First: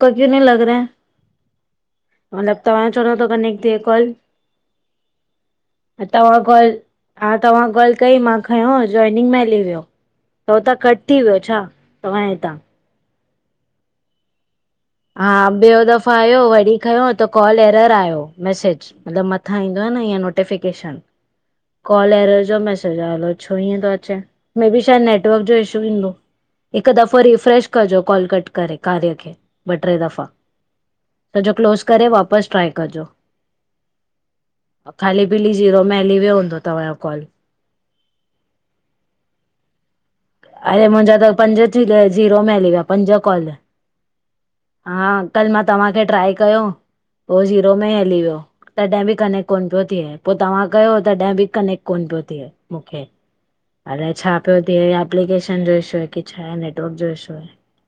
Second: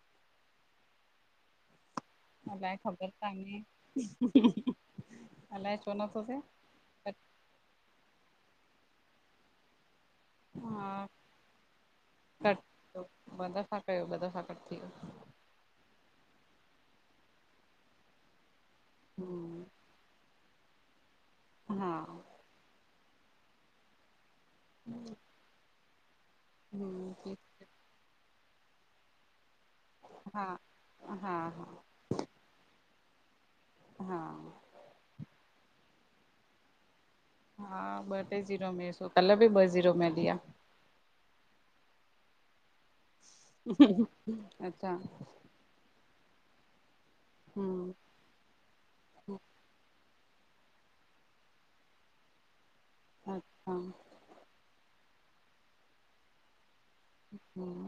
कोई भी नहीं लॻ रहें। न त अलाए तव्हां जो छो ख़बर नथो कनेक्ट थे कॉल। अल्हाए छो नथो थे। तव्हां कॉल हा तव्हां काॅल कई मां खयों जॉइनिंग में हली वियो। पो हुतां कट हा थी वियो छा तव्हांजे हितां। कट थियो, ॿ दफ़ा कयो ॿ दफ़ा कट थी वियो। हा ॿियों दफ़ा आयो वरी खयों त कॉल एरर आयो मैसेज। मतलब मथां हम्म ईंदो आ न ईअं नोटिफिकेशन। हा कॉल एरर जो मैसेज आयो, अल्हाए छो इएंं थो अचे, मेय बी शायद नेटवर्क जो इशू ईंदो। हिकु हम्म दफ़ो ठीकु रीफ्रेश कजो कॉल कट करे कार्या खे। ॿ टे दफ़ा, हा हा सॼो हा क्लोस करे वापसि ट्राए कजो। हा। ख़ाली पीली जीरो में हली वियो हूंदो तव्हांजो कॉल। हा ॿ टे ज़ीरो में, सो कल्ह बि ॿ ज़ीरो में हली विया। अड़े मुंहिंजा त पंज थी ॾह जीरो में हली विया पंज कॉल। ह [unintelligible] अच् [unintelligible] हा कल मां तव्हांखे ट्राए कयो उहो ज़ीरो में हम्म ई हली वियो। तॾहिं बि कनेक्ट कोन पियो थिए, पोइ तव्हां कयो तॾहिं बि कनेक्ट कोन पियो थिए मुखे। अच् [unintelligible] अल्हाए छा पियो थे एप्लीकेशन जो इशू आहे की छाए नेटव रक जो इशू आहे, हम्म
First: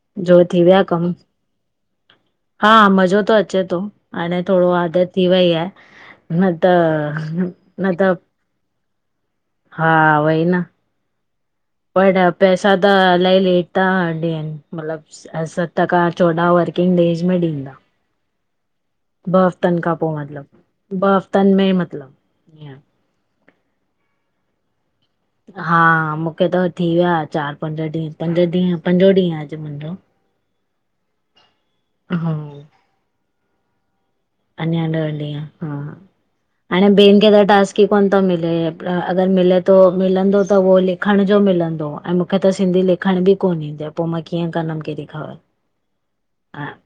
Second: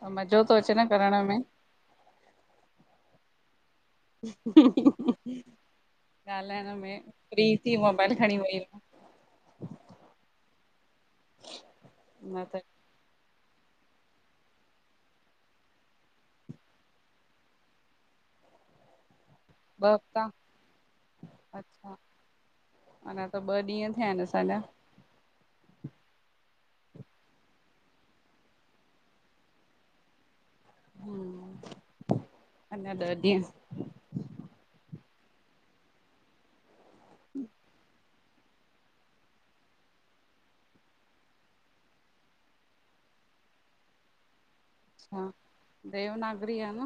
त तुंजो मज़ो थो थी अचे विया न कमु। करण में हा मज़ो त अचे थो, हाणे थोरो आदत थी वई आहे। न त ॻाल्हाइण में फ्री थी न त मोबाइल खणी वेही रहूं। हा ऊवई न। पर पैसा त अल्हाई लेट था ॾियनि मतलबु। सत खां चोॾहं वर्किंग डेज में ॾींदा। ॿ हफ़्तनि खां पोइ मतिलबु, ॿ हफ़्तनि में अच्छा मतिलबु। अञा त ॿ ॾींहं थिया आहिनि असांजा। हा मूंखे त थी विया चारि पंज ॾींहं, पंज ॾींहं पंजो ॾींहं आहे अॼु मुंहिंजो। ह्म्म, हा अञा ॾह ॾींहं। अञां ॾह ॾींहं हा, हाणे ॿियनि खे त टास्क ई कान तो मिले, अगरि मिले थो मिलंदो त उहो लिखण जो मिलंदो ऐं मूंखे त सिंधी लिख् खण बि कोन ईंदी आहे, पोइ मां कीअं कंदमि? अच्छा देवनागरी ह आ न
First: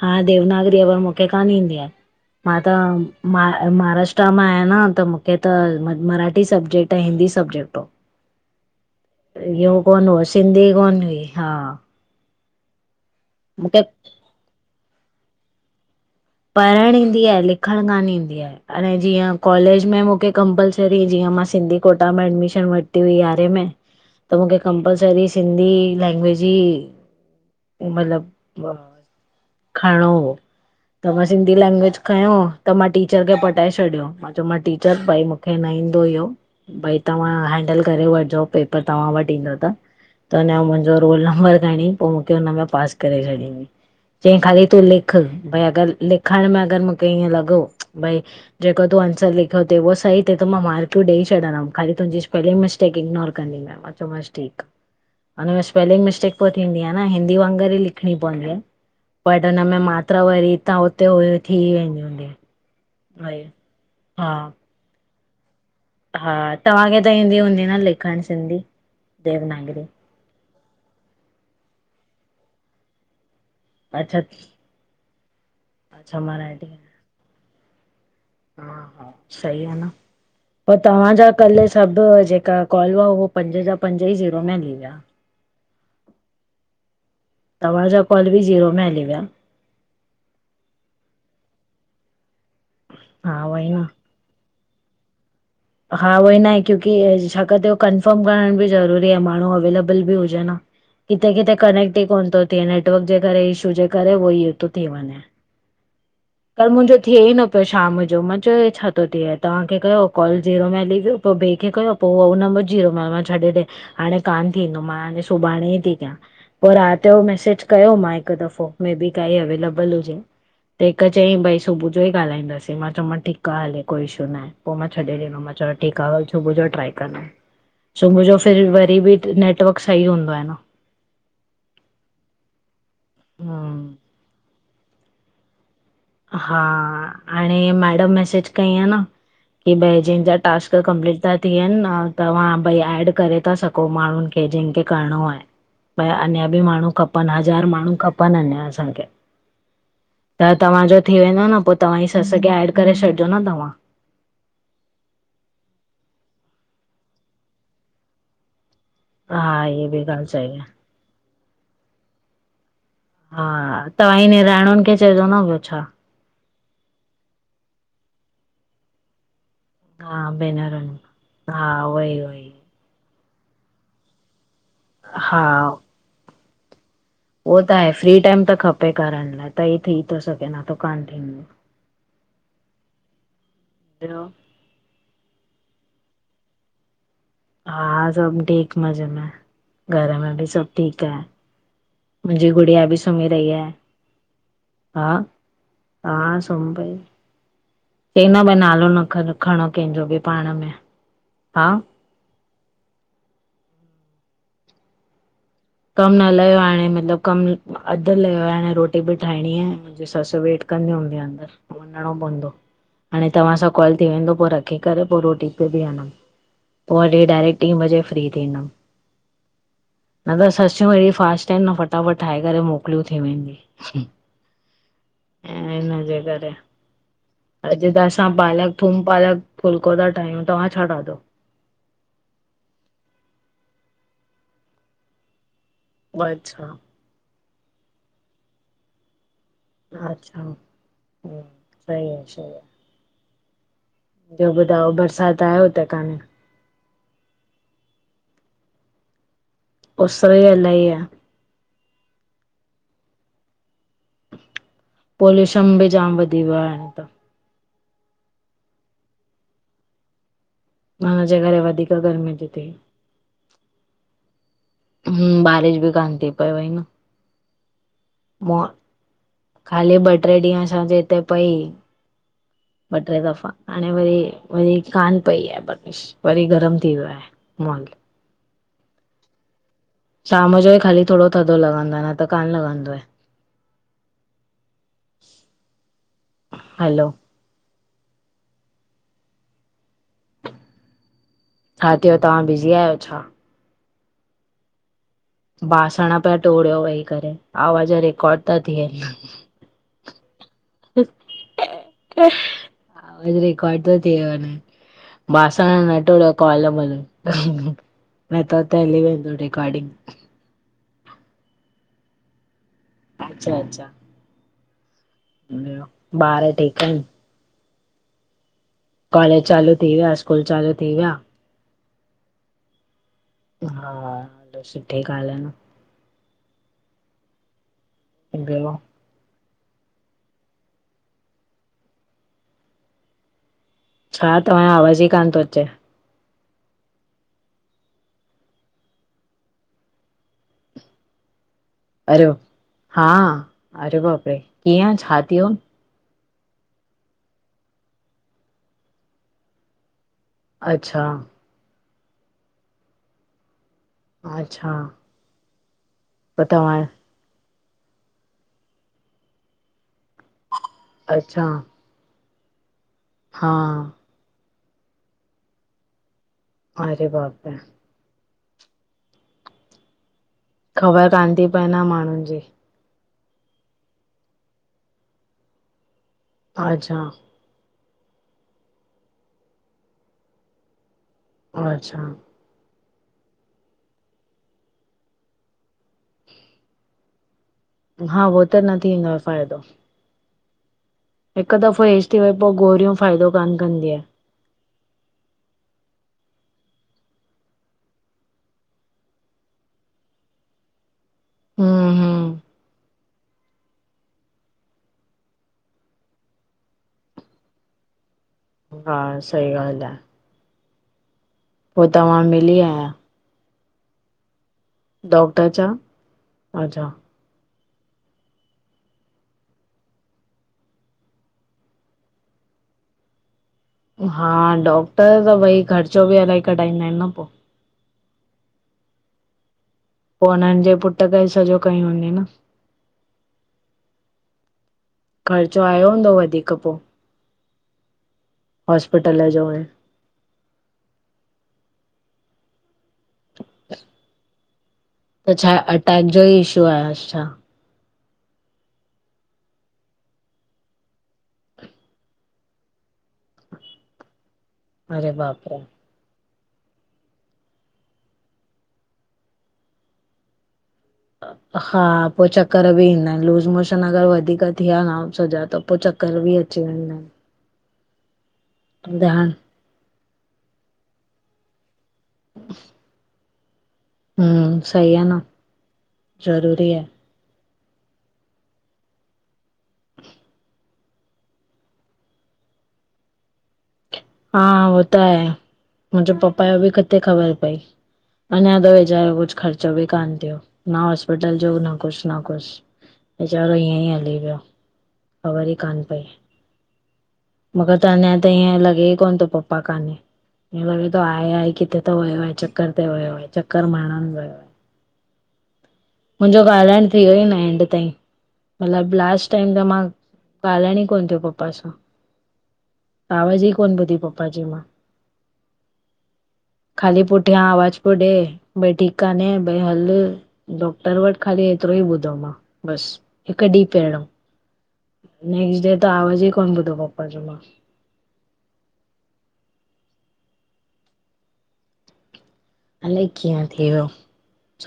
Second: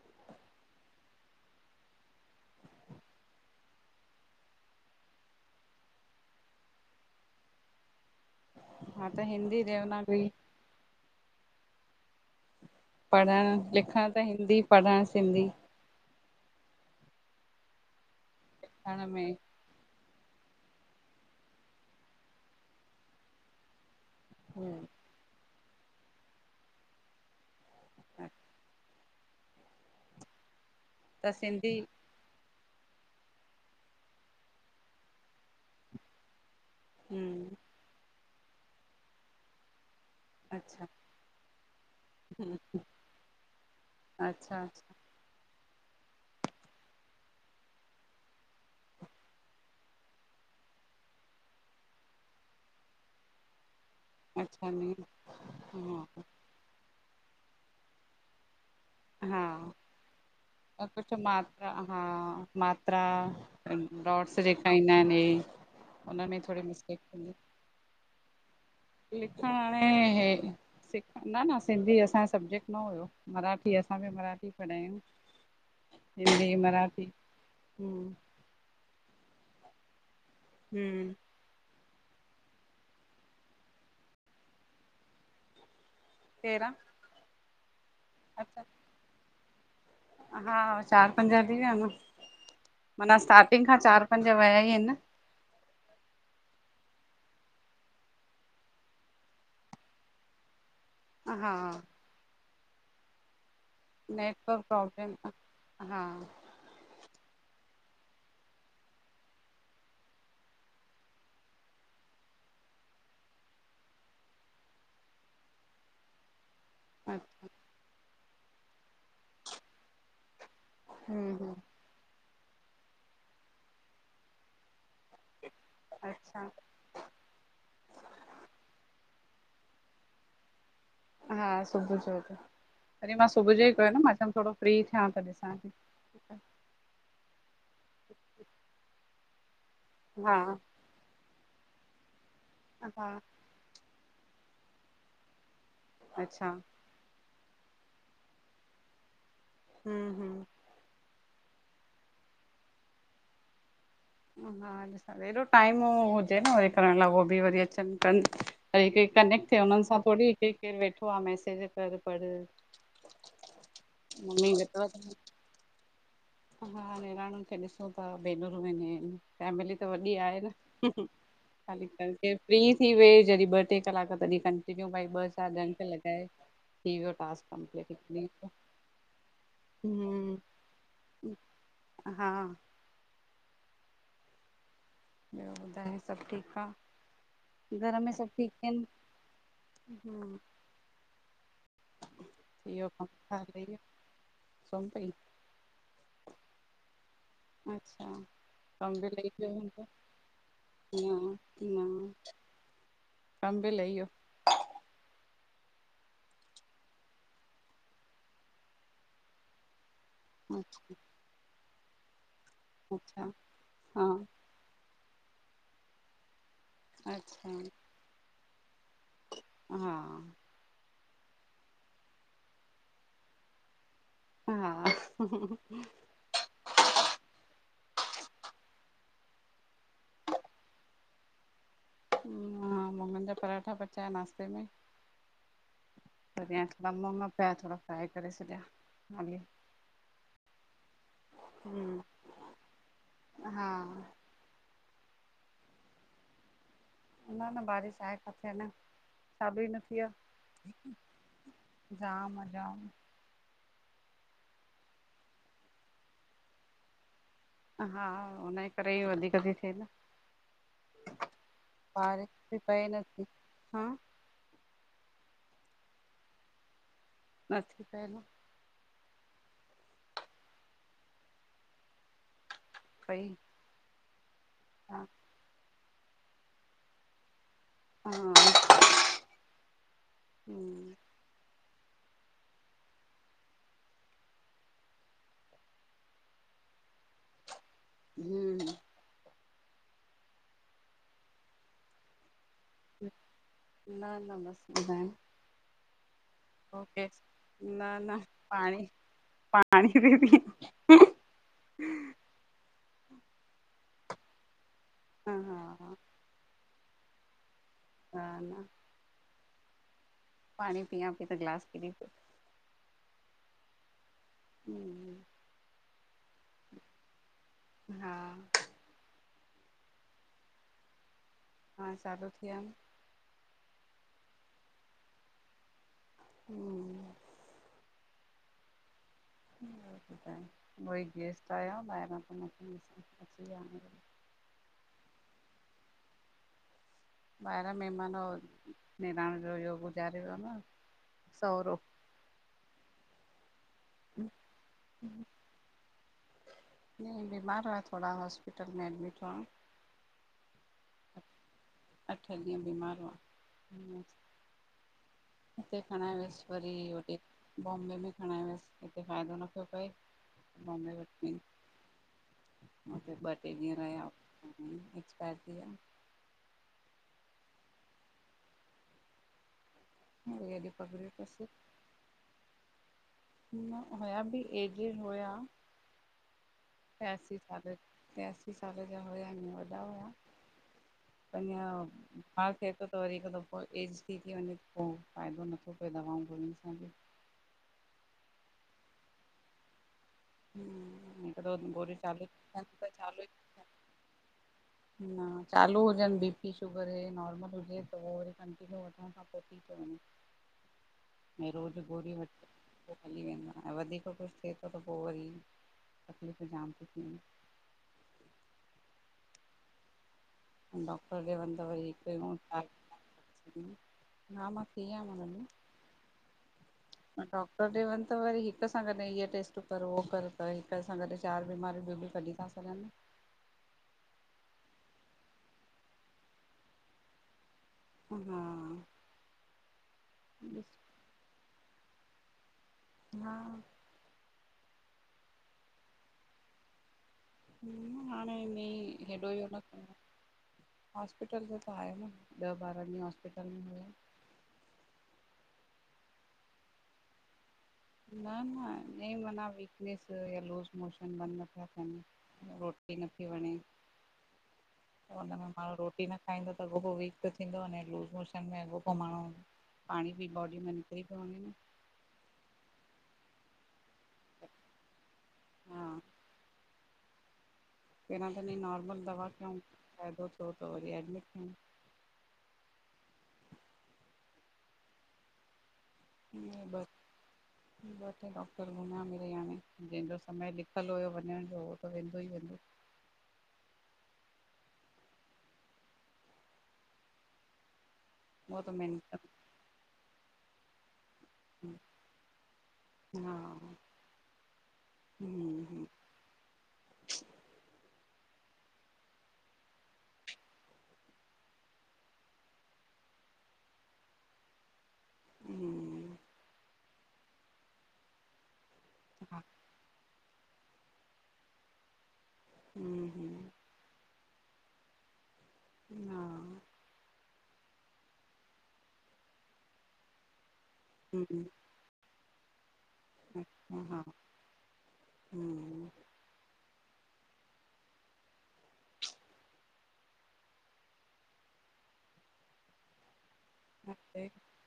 हा देवनगरीअ वारो [unintelligible] मूखे कान ईंदी आहे, मां त मां ऐं महाराष्ट्र मां आहियां न त मूंखे त मराठी सब्जेक्ट ऐं हिंदी सब्जेक्ट हो। हा त हिंदी इयो कोन हुओ देवनागरी सिंधी कोन हुई हा। पढ़णु मूंखे लिखणु त हिंदी पढ़णु सिंधी। पढ़णु ईंदी आहे लिखणु कान ईंदी आहे, हाणे पाण में जीअं कॉलेज में मूंखे कंपलसरी जीअं मां सिंधी कोटा में एडमिशन वरिती हुई यारहें में त मूंखे हूं कंपलसरी सिंधी लैंग्वेज ई मतलब खरणो हो, त मां सिंधी लैंगवेज खयो त मां टीचर खे पटाए छॾियो मां चयो मां टीचर भई मूंखे न ईंदो इहो भई तव्हां हम्म हैंडल करे वठिजो पेपर तव्हां वटि ईंदो त त हुन अच्छा मुंहिंजो रोल नंबर खणी पो मूंखे हुनमें पास करे छॾींद चयई अच्छा ख़ाली तूं अच्छा लिख भई अगरि लिखइण में अगरि मूंखे ईअं लॻो भई जेको तूं आंसर लिखियो थि उह सही थिए मां मार्कू ॾई छॾंदमि ख़ाली तुंहिंजी स्पेलिंग मिस्टेक इगनोर कंदीमाइ माँचो माँस ठीक अच्छा नी आ, उनमें स्पेलिंग हा मिस्टेक पो थींदी आ न हिंदी वांगुर ई लिखणी पवंदी आहे हा बट हुन में मात्रा वरी हुते कुझु हुई थी मात्रा हा वेंदी हूंदी मात्रा वरी हा डॉट्स जेका ईंदा आहिनि हे हुन हा, में थोरी मिस्टेक तव्हांखे त ईंदी हूंदी न लिखण सिंधी? लिखणु देवनागरी हाणे इ सिख न न सिंधी असांजो सबजेक्ट न हुयो मराठी जी असां बि अच्छा मराठी अच्छा पढ़ायूं हिंदी मराठी हूं हा हा सही आहे न, पो हम्म तव्हांजा कल्ह सभु जेका कॉल हुआ उअ पंज जा पंज ई जीरो में हली विया तेरहं तव्हांजा कॉल बि अच्छा ज़ीरो में हली विया हा, चारि पंज थी वियान माना हा स्टार्टिंग उहोई खां न चार पंज वया ई आहिनि न हा उहो ई नहे क्योकी छाकाणि त उहो कंफर्म करण बि ज़रूरी आहे माण्हू अवेलेबल बि हुजे न किथे हा किथे कनेक्ट ई कोन थो थिए नेटवर्क जे करे इशू जे करे वई हो नेटवर्क तो थी प्रॉब्लम वञ हा कल मुंहिंजो थिए ई न पियो शाम जो मां चयो हे छा थो थिए तव्हांखे कयो कॉल जीरो में हली वियो पो ॿिए खे कयो पो हुनमें जीरो मां छॾे ॾे हाणे कान थींदो मां हाणे सुभाणे ई थी कयां पोइ राति जो अच्छा मैसेज कयो मां हिकु दफ़ो मे बी काई अवेलेबल हुजे त हिकु हम्म चयईं हम्म भई सुबुह जो ई ॻाल्हाईंदासीं मां चयोमस ठीक आ हले कोई इशू न आहे पो मां चयो मां चो ठीकु आहे हल अच्छा सुबुह जो ट्राए कंदम सुबुह जो फिर वरी बि नेटवर्क सही हूंदो आहे न हा सुबुह जो त वरी मां सुबुह जो ई कयो न मां चयमि थोरो फ्री थियां त ॾिसां थी ठीक हा हाणे मैडम मैसेज कई आ न की बै जंहिंजा हा टास्क कमप्लीट था थियनि तव्हां भई हा एड करे था सघो कोई माण्हुनि खे जिन खे करणो आहे भई अच्छा अञा बि माण्हू खपे खपनि हज़ार माण्हू खपनि अना असांखे हम हम त तव्हांजो थी वेंदो न पो तव्हांजी सस खे एड करे छॾिजो न तव्हां हा ॾिस हेॾो टाइम हुजे न वरी करण लाइ उ बि वरी अचनि कनि कनेक्ट थिए हा हुननि इहा सां बि ॻाल्हि थोरी सही आहे केरु वेठो आहे मैसेज कर पढ़ हा तव्हांजी निणानुनि खे मम्मी चइजो न ॿियो छा हा निणानुनि खे ॾिसो था भेनरु मिली आहिन त वॾी हा आहे न भेनरुनि हा उहोई उहोई फ्री थी वेई जॾहिं ॿ टे कलाक तॾहिं कंटिन्यू भई ॿ हा चार घंटा लॻाए थी वियो टास्क उहो त कंप्लीट आहे फ्री हिकु ॾींहं टाइम जो त खपे करण लाइ त ई थी थो हम्म सघे न त कान थींदो, हा बियो? ॿियो ॿुधायो, सभु ठीकु आहे? हा सभु ठीक मज़े में घर में हम्म बि सभु ठीकु आहे। मुंंजी थी गुड़िया वियो बि कमु सुम्ही कार रही आ लही वियो सुम्ही हा पई? हा सुंम्ह पई अच्छा चईं न भई नालो कम न बि लही ख वियो खणो हूंदो? कंहिंजो बि पाण में न हा। [inaudible] कमु बि लहियो? कमु न लयो आ हाणे मतलबु कम अधु लयो आ, हाणे रोटी बि ठाहिणी आहे। मुंजी ससु वेट अच्छा कंदी हूंदी अंदर वञिणो पवंदो। अच्छा हाणे तव्हां सां कॉल हा थी वेंदो पो रख रखे करे पो रोटी ते बीहंदमि, पो वरी अच्छा डायरेक्ट टीं बजे फ्री थींदमि। हा। न त ससियूं अहिड़ी फास्ट आहिनि न फटाफट ठाहे करे मोकिलियूं थी वेंदी। हा ऐं हिन जे करे। अॼु त असां पालक थूम पालक फुलको ता ठाहियूं, तव्हां छा ठातो? मां मुङनि जा परांठा पचाया नाश्ते में, परियां अच्छा मुंॾ मुङ पया थोड़ा फ्राए करे छॾिया हाली। अच्छा! सही आ, सही आ। हा। ॿियो ॿुधायो, बरसाति आहे हुते कान्हे? न -न, बारिश आहे काथे अञा, चालू ई न थी आ। उस ई इलाही आहे जाम आ जाम। पोल्यूशन बि जाम वधी वियो आ, हाणे त। हा हुनजे करे ई वधीक ती थे न। हुनजे करे वधीक बारिश गर्मी थी इते थिए पए नथी, हा। हूं, बारिश भी कान ती पए वई न। नथी पए न। मुआ ख़ाली ॿ ट्रे ॾींहं असांजे हिते पई, ॿ ट्रे पई दफ़ा, हाणे वरी- वरी हा कान पई आ बारिश। वरी गरम थी वियो आहे मुवांगे। हा। शाम जो ई हम्म ख़ाली थोड़ो थधो लॻंदो आ, न त कान लॻंदो आहे। हलो हम्म। हा थियो तां बिज़ी आहियो छा? न -न बसि ॿुधाइ? बासण पया टोड़ियो वेही करे न आवाज न रिकार्ड ता पाणी थियनि। पाणी खी [unintelligible] रेकॉर्ड तो थी वने, हा बासण हा न टोड़ो कॉल मल, न त त हली वेंदो रिकॉर्डिंग। पाणी पीया पी त गिलास किरी पयो। अच्छा- अच्छा, हूं ॿियो ॿार ठीक इन? हा। कॉलेज चालू थी विया, स्कूल चालू थी विया? हा, चालू थी विया इन। हा, सुठी ॻाल्हि आ न। हूं [unintelligible] ॿियो ॿुधाय उई गेस्ट आहिया ॿाहिरा। त मां चयम अची वया। [unintelligible] छा तव्हांयो आवाज़ ई कान थो अचे। ॿाहिरां महिमान, निणान जो इहो गुज़ारे वियो आ न सहुरो। अर्य‌यो, हा अरे बापरे कीअं छा थियो? न बीमार हुया थोरा हॉस्पिटल में एडमिट हुआ। अच्छा। अठ ॾींहं बीमार हुआ। अच्छा। हिते खणाय व्यस पो वरी तव्हां होॾे। बॉम्बे में खणाय व्यस हिते फ़ाइदो न पियो पए--बॉम्बे वठी अच्छा उते ॿ टे हा ॾींह रहिया एक्सपायर थी वया। अरे बाप रे! [unintelligible] ख़बर कान थी अथसि पए न माण्हुनि जी। हुअं हुया बि एजड हुया। अच्छा तियासि। साढे टियासी साले जा हुया ईं वॾा हुया अञा। अच्छा हा थिए थो त वरी हिकु दफ़ो एज थी थी वञे पोइ फ़ाइदो नथो पए दवाऊं गोरुंन सां बि। हा ऊहो त न थींदो फ़ाइदो। रोज गोरी चालूई तन त चालूई। बंद कंदी आहियाँ। न चालू हुजनि बीपी शुगर नॉर्मल त हो वरी हुजे कंटीन्यू वठां। खां पोइ थी थो वञे। [inaudible] ऐं रोजु हम्म गोरी वठ। हम्म उओ हली वेंदो आ ऐं वधीक कुछु थिए थो त पोइ वरी तकलीफ़ूं जाम थी थियनि। हा सही ॻाल आ। डॉक्टर ॾे वन। पोइ तव्हां मिली आहियां। हु। हा मां थी आयम उननि डॉक्टर छा अच्छा ॾे। डॉक्टर ॾे वञ त वरी हिक सां गॾु इअ टेस्टूं कर उो कर त हिक सां गॾु चारि बीमारियूं बियूं बि कढीूंॾ। सासाल में [unintelligible] हा डॉक्टर भई ख़र्चो बि इलाही कढाईंदा आहिनि न पोइ। हा। पो हुनननि जे पुट खे सॼो कय हूंदे न? हा। ख़र्चो आयो हूंदो वधीक पोइ? ह हाणे भी हॉस्पिटल हेॾो इहो जो ऐं न। हॉस्पिटल में त आहे न ॾह ॿारहं ॾींहं हॉस्पिटल में हुया। त छा अटैक जो ई इशू आ छा। न, न ईंअ माना वीकनस या लूज़ मोशन बंद न प्या थियन। रोटी नथी वणे। अरे हुन में बाप रे! माण्हू रोटी न। खाईंदो त अॻोप पोइ वीक त थींदो अने लूज़ मोशन में अॻोप पोइ माण्हू पाणी बि बॉडी में। थी तो वञे न। [unintelligible] हा पोइ चक्कर बि ईंदा आहिनि, लूज़ मोशन अगरि वधीक थीया न सॼा त पोइ हा चक्कर बि च व [unintelligible] पहिरां त हिनजी नॉर्मल दवा कयूंं, फ़ाइदो थियो त वरी एडमिट कयऊं। [unintelligible] ह्म्म, सही आ न। ह ज़रूरी आहे, बस [unintelligible] ॿ टे डॉक्टर घुमया मिरर्ई हाणे जंहिंजो समय लिखियलु हुयो वञण जो उहो त वेंदो ई वेंदो। हा उहो त आहे, मुंहिंजो पपा जो बि किथे ख़बर पई। हुन जो उहो त मेन वेचारो कुछ ख़र्चो भी कान थियो। न हॉस्पिटल जो न कुछ न कुछ हा वेचारो हिअं ई हली वियो। खबर ई कान हम्म पई। मूखे त अञा ताईं हींअ लॻे ई कोन थो पप्पा काने। हिअं लॻे थो आहे आहे किथे त वियो आहे चक्कर ते वियो आहे चक्कर मारण वियो आहे। [inaudible] हम्म। मुंहिंजो ॻाल्हाइण थी वयो ई न एंड ताईं मतलब लास्ट हा टाइम त मां ॻालाइण ही कोन थियो पप्पा सां। हम्म हम्म आवाज ही कोन ॿुधी पप्पा जी मां। हा, ख़ाली पुठियां आवाज पियो ॾे, भई ठीक कन्हे भई हल डॉक्टर वट हम्म खाली एतरो ई ॿुधो मां बस। हिक डीं अच्छा हा पेंणो, नेक्स डे हम्म त आवाज ई कोन ॿुधो पपा जो मां। [unintelligible] अलाए कीअं थी वियो,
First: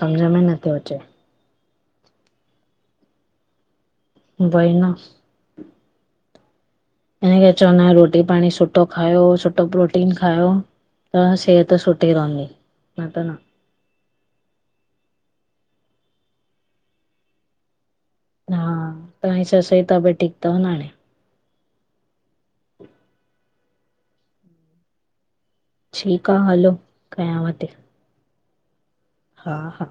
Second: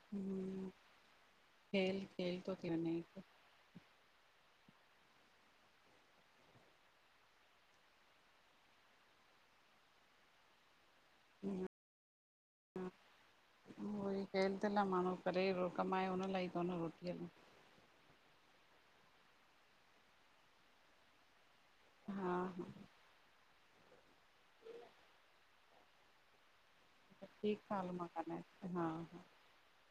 समझ में नथो अचे। खेल खेल तो थी वञे हिक। वइ न। हिन करे चवंदा आहियूं रोटी पाणी सुठो खायो, सुठो प्रोटीन खायो। त सेहत सुठी रहंदी, न त न। उहो ई कल थ लाइ माण्हू करे माण्हू कमाए हुन लाइ ई थो न रोटीअ लाए। हा, तव्हांजी सस जी तबियत ठीक तव न हाणे? हा हा। ठीक आ हलो। कयांव थी ठीक आ हल मां ॻालाए ती हा हा। हा हा।